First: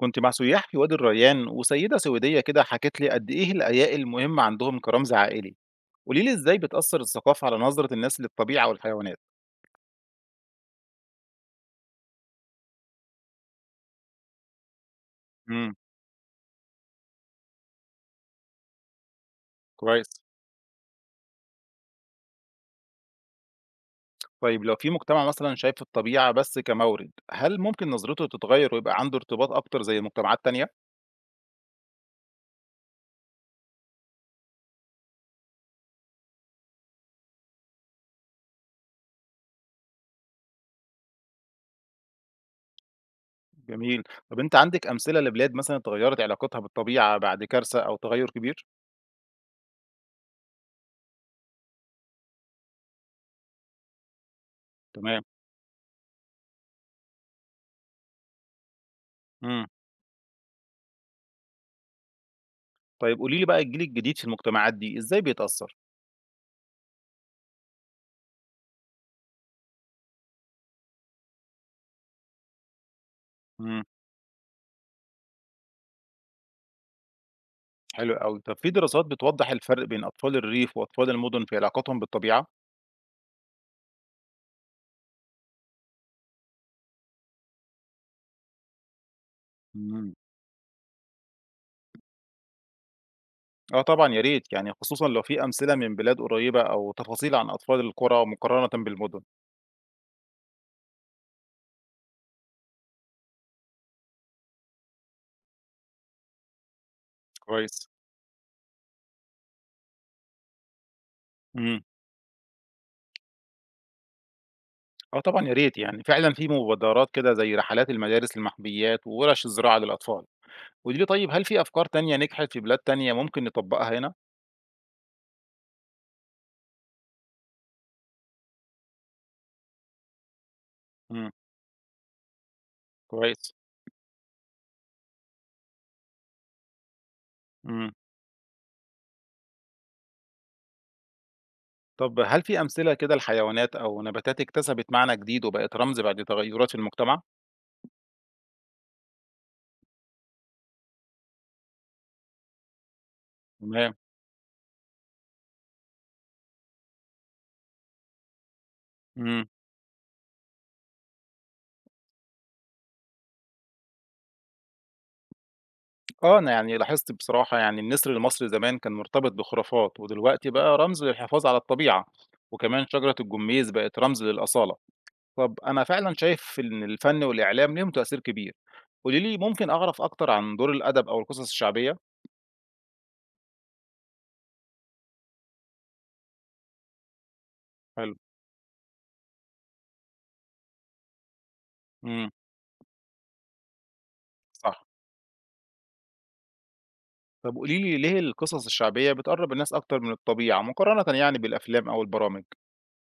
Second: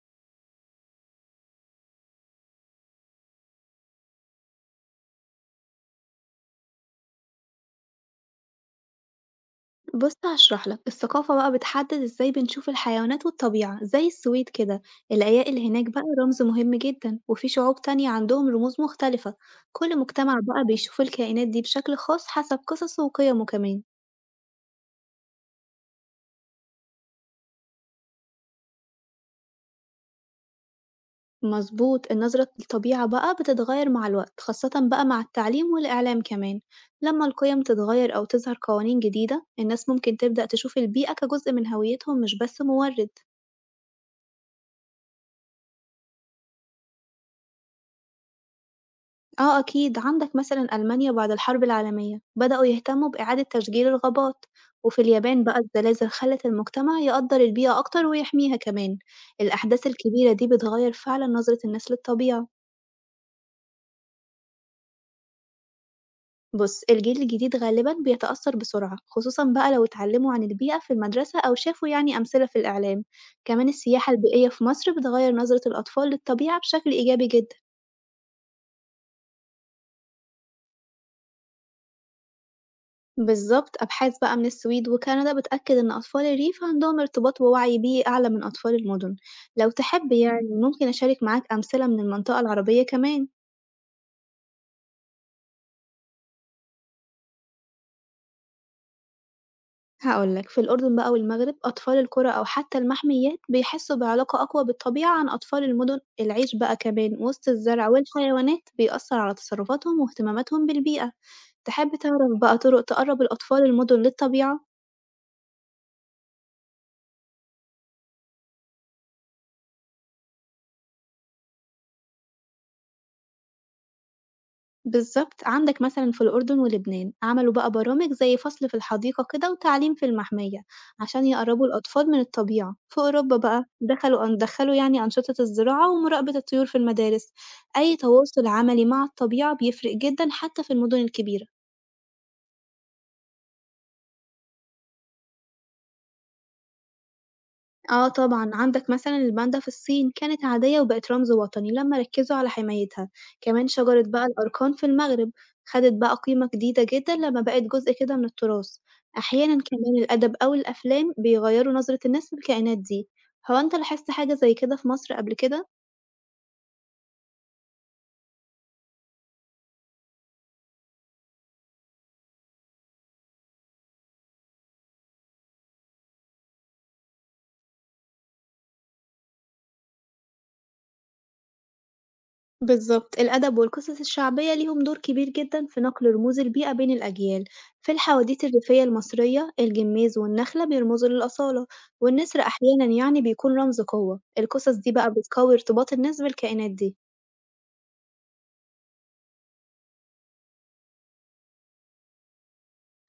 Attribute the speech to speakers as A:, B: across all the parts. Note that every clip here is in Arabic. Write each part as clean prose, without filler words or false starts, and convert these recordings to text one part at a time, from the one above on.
A: كنت مع سياح في وادي الريان وسيدة سويدية كده حكت لي قد إيه الأيائل مهم عندهم كرمز عائلي. قولي لي إزاي بتأثر الثقافة على نظرة الناس للطبيعة والحيوانات.
B: بص، هشرح لك. الثقافة بقى بتحدد ازاي بنشوف الحيوانات والطبيعة، زي السويد كده. العيال
A: امم.
B: هناك بقى رمز مهم جدا، وفي شعوب تانية عندهم رموز مختلفة. كل
A: كويس.
B: مجتمع بقى بيشوف الكائنات دي بشكل خاص حسب قصصه وقيمه كمان.
A: طيب لو في مجتمع مثلا شايف الطبيعة بس كمورد هل ممكن نظرته تتغير ويبقى عنده ارتباط أكتر زي مجتمعات تانية؟
B: مظبوط، النظرة للطبيعة بقى بتتغير مع الوقت، خاصة بقى مع التعليم والإعلام كمان. لما القيم تتغير أو تظهر قوانين جديدة، الناس ممكن تبدأ تشوف البيئة كجزء من هويتهم، مش بس مورد.
A: جميل. طب أنت عندك أمثلة لبلاد مثلا اتغيرت علاقتها بالطبيعة بعد كارثة أو تغير كبير؟
B: آه أكيد، عندك مثلا ألمانيا بعد الحرب العالمية بدأوا يهتموا بإعادة تشجير الغابات. وفي
A: تمام.
B: اليابان بقى الزلازل خلت المجتمع يقدر البيئة أكتر ويحميها كمان.
A: امم.
B: الأحداث الكبيرة دي بتغير فعلا نظرة الناس للطبيعة.
A: طيب قولي لي بقى الجيل الجديد في المجتمعات دي إزاي بيتأثر؟
B: بص، الجيل الجديد غالبا بيتأثر بسرعة، خصوصا بقى لو اتعلموا عن البيئة في المدرسة أو شافوا يعني أمثلة في الإعلام. كمان السياحة البيئية في مصر بتغير نظرة الأطفال للطبيعة بشكل إيجابي جدا.
A: حلو أوي. طب في دراسات بتوضح الفرق بين أطفال الريف وأطفال المدن في علاقتهم بالطبيعة؟
B: بالضبط، أبحاث بقى من السويد وكندا بتأكد إن أطفال الريف عندهم ارتباط ووعي بيئي أعلى من أطفال المدن، لو تحب
A: مم.
B: يعني ممكن أشارك معاك أمثلة من المنطقة العربية كمان.
A: آه طبعًا يا ريت يعني خصوصًا لو في أمثلة من بلاد قريبة أو تفاصيل عن أطفال القرى مقارنة بالمدن.
B: هاقول لك، في الأردن بقى والمغرب أطفال القرى أو حتى المحميات بيحسوا بعلاقة أقوى بالطبيعة عن أطفال المدن، العيش بقى كمان وسط
A: كويس.
B: الزرع والحيوانات بيأثر على تصرفاتهم واهتماماتهم بالبيئة.
A: امم.
B: تحب تعرف بقى طرق تقرب الأطفال المدن للطبيعة؟
A: آه طبعًا يا ريت يعني فعلًا في مبادرات كده زي رحلات المدارس المحميات وورش الزراعة للأطفال. قولي لي طيب هل في أفكار تانية نجحت في بلاد تانية ممكن نطبقها هنا؟
B: بالظبط، عندك مثلا في الأردن ولبنان عملوا بقى برامج زي فصل في الحديقة كده وتعليم في المحمية، عشان
A: مم.
B: يقربوا الأطفال من الطبيعة. في أوروبا
A: كويس.
B: بقى دخلوا يعني أنشطة الزراعة ومراقبة الطيور في المدارس.
A: امم.
B: أي تواصل عملي مع الطبيعة بيفرق جدا، حتى في المدن الكبيرة.
A: طب هل في أمثلة كده لحيوانات أو نباتات اكتسبت معنى جديد وبقت رمز بعد تغيرات في المجتمع؟
B: آه طبعًا، عندك مثلًا الباندا في الصين كانت عادية وبقت رمز وطني لمّا ركّزوا على حمايتها، كمان
A: تمام.
B: شجرة بقى الأركان في المغرب خدت بقى قيمة جديدة جدًا لمّا بقت جزء كده من التراث.
A: مم.
B: أحيانًا كمان الأدب أو الأفلام بيغيّروا نظرة الناس للكائنات دي. هو أنت لاحظت حاجة زي كده في مصر قبل كده؟
A: آه، أنا يعني لاحظت بصراحة يعني النسر المصري زمان كان مرتبط بخرافات، ودلوقتي بقى رمز للحفاظ على الطبيعة، وكمان شجرة الجميز بقت رمز للأصالة. طب أنا فعلًا شايف إن الفن والإعلام ليهم تأثير كبير. قولي لي ممكن أعرف أكتر عن دور الأدب أو القصص الشعبية؟
B: بالظبط، الأدب والقصص الشعبية ليهم دور كبير جدا في نقل رموز البيئة بين الأجيال. في
A: حلو،
B: الحواديت الريفية المصرية الجميز والنخلة بيرمزوا للأصالة،
A: إمم،
B: والنسر أحيانا يعني بيكون رمز قوة. القصص
A: صح.
B: دي بقى بتقوي ارتباط الناس بالكائنات دي.
A: طب قولي لي ليه القصص الشعبية بتقرب الناس أكتر من الطبيعة مقارنة يعني بالأفلام أو البرامج؟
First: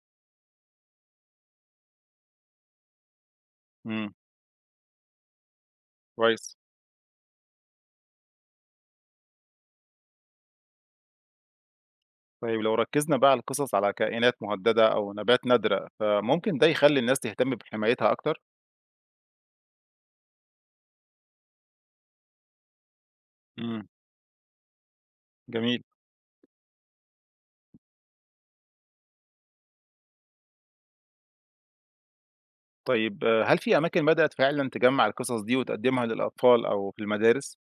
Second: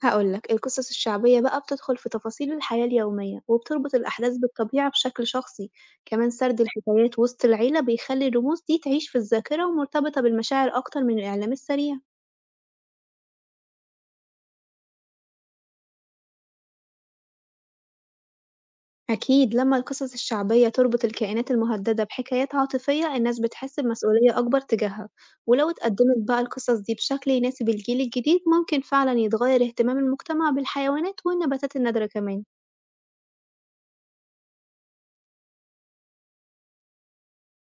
B: هقولك، القصص الشعبية بقى بتدخل في تفاصيل الحياة اليومية وبتربط
A: إمم،
B: الأحداث بالطبيعة بشكل شخصي. كمان
A: كويس.
B: سرد الحكايات وسط العيلة بيخلي الرموز دي تعيش في الذاكرة ومرتبطة بالمشاعر أكتر من الإعلام السريع.
A: طيب لو ركزنا بقى على القصص على كائنات مهددة أو نبات نادرة، فممكن ده يخلي الناس تهتم بحمايتها أكتر؟
B: أكيد، لما القصص الشعبية تربط الكائنات المهددة بحكايات عاطفية الناس بتحس
A: إمم،
B: بمسؤولية أكبر تجاهها. ولو
A: جميل.
B: اتقدمت بقى القصص دي بشكل يناسب الجيل الجديد، ممكن فعلا يتغير اهتمام المجتمع بالحيوانات والنباتات النادرة كمان.
A: طيب آه، هل في أماكن بدأت فعلًا تجمّع القصص دي وتقدّمها للأطفال أو في المدارس؟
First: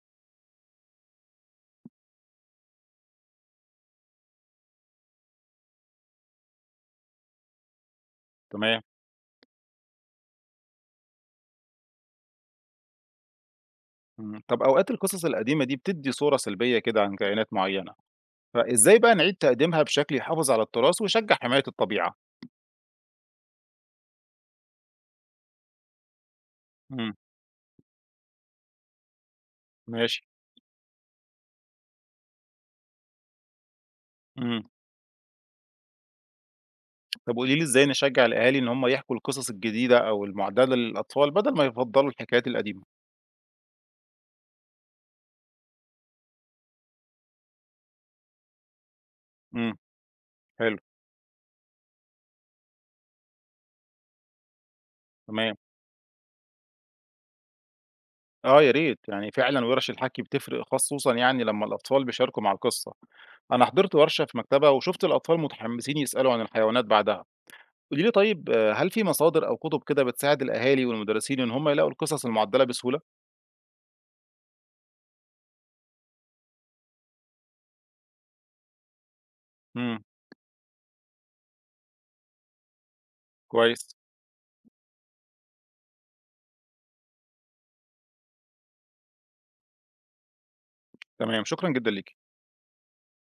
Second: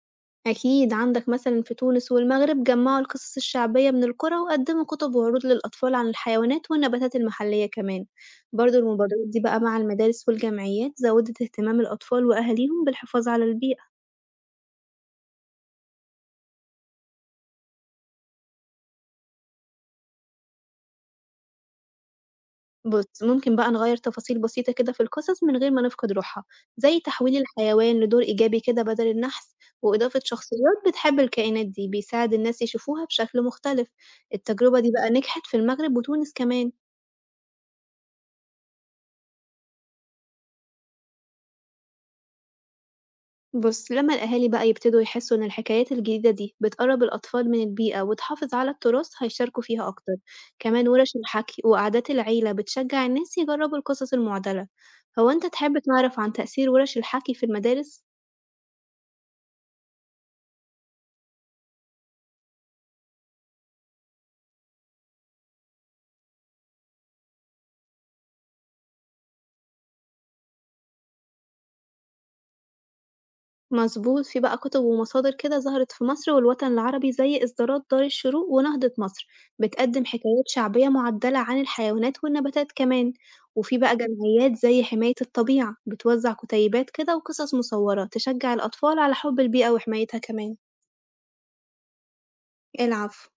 B: أكيد، عندك مثلا في تونس والمغرب جمعوا القصص الشعبية من القرى وقدموا كتب وعروض للأطفال عن الحيوانات والنباتات المحلية كمان. برضه
A: تمام،
B: المبادرات دي بقى مع المدارس والجمعيات زودت اهتمام الأطفال وأهاليهم بالحفاظ على البيئة.
A: إمم. طب أوقات القصص القديمة دي بتدّي صورة سلبية كده عن كائنات معيّنة، فإزاي بقى نعيد تقديمها بشكل يحافظ على التراث ويشجّع حماية الطبيعة؟
B: بُص، ممكن بقى نغيّر تفاصيل بسيطة كده في القصص من غير ما نفقد روحها، زي
A: إمم،
B: تحويل الحيوان لدور إيجابي كده بدل النحس،
A: ماشي.
B: وإضافة شخصيات بتحب الكائنات دي، بيساعد الناس يشوفوها بشكل مختلف.
A: إمم.
B: التجربة دي بقى نجحت في المغرب وتونس كمان.
A: طب قولي لي إزاي نشجّع الأهالي إن هم يحكوا القصص الجديدة أو المُعدّلة للأطفال بدل ما يفضّلوا الحكايات القديمة؟
B: بُص، لما الأهالي بقى يبتدوا يحسوا إن الحكايات الجديدة دي بتقرب الأطفال من البيئة وتحافظ على التراث، هيشاركوا
A: إمم،
B: فيها أكتر.
A: حلو،
B: كمان ورش الحكي وقعدات العيلة بتشجع الناس يجربوا القصص المعدلة. هو أنت
A: تمام.
B: تحب تعرف عن تأثير ورش الحكي في المدارس؟
A: آه يا ريت، يعني فعلًا وِرَش الحَكي بتفرق خصوصًا يعني لمّا الأطفال بيشاركوا مع القصة. أنا حضرت ورشة في مكتبة وشُفت الأطفال متحمسين يسألوا عن الحيوانات بعدها. قولي لي طيب آه، هل في مصادر أو كُتب كده بتساعد الأهالي والمدرسين إن هم يلاقوا القصص المُعدّلة بسهولة؟
B: مظبوط، في بقى كُتب ومصادر كده ظهرت في مصر والوطن العربي زي إصدارات دار الشروق ونهضة مصر،
A: إمم،
B: بتقدّم حكايات شعبية معدّلة عن الحيوانات والنباتات كمان. وفي
A: كويس،
B: بقى جمعيات زي حماية الطبيعة بتوزّع كُتيبات كده وقصص مصوّرة تشجّع الأطفال على حُب البيئة وحمايتها كمان.
A: تمام، شكرًا جدًا ليكِ.
B: العفو.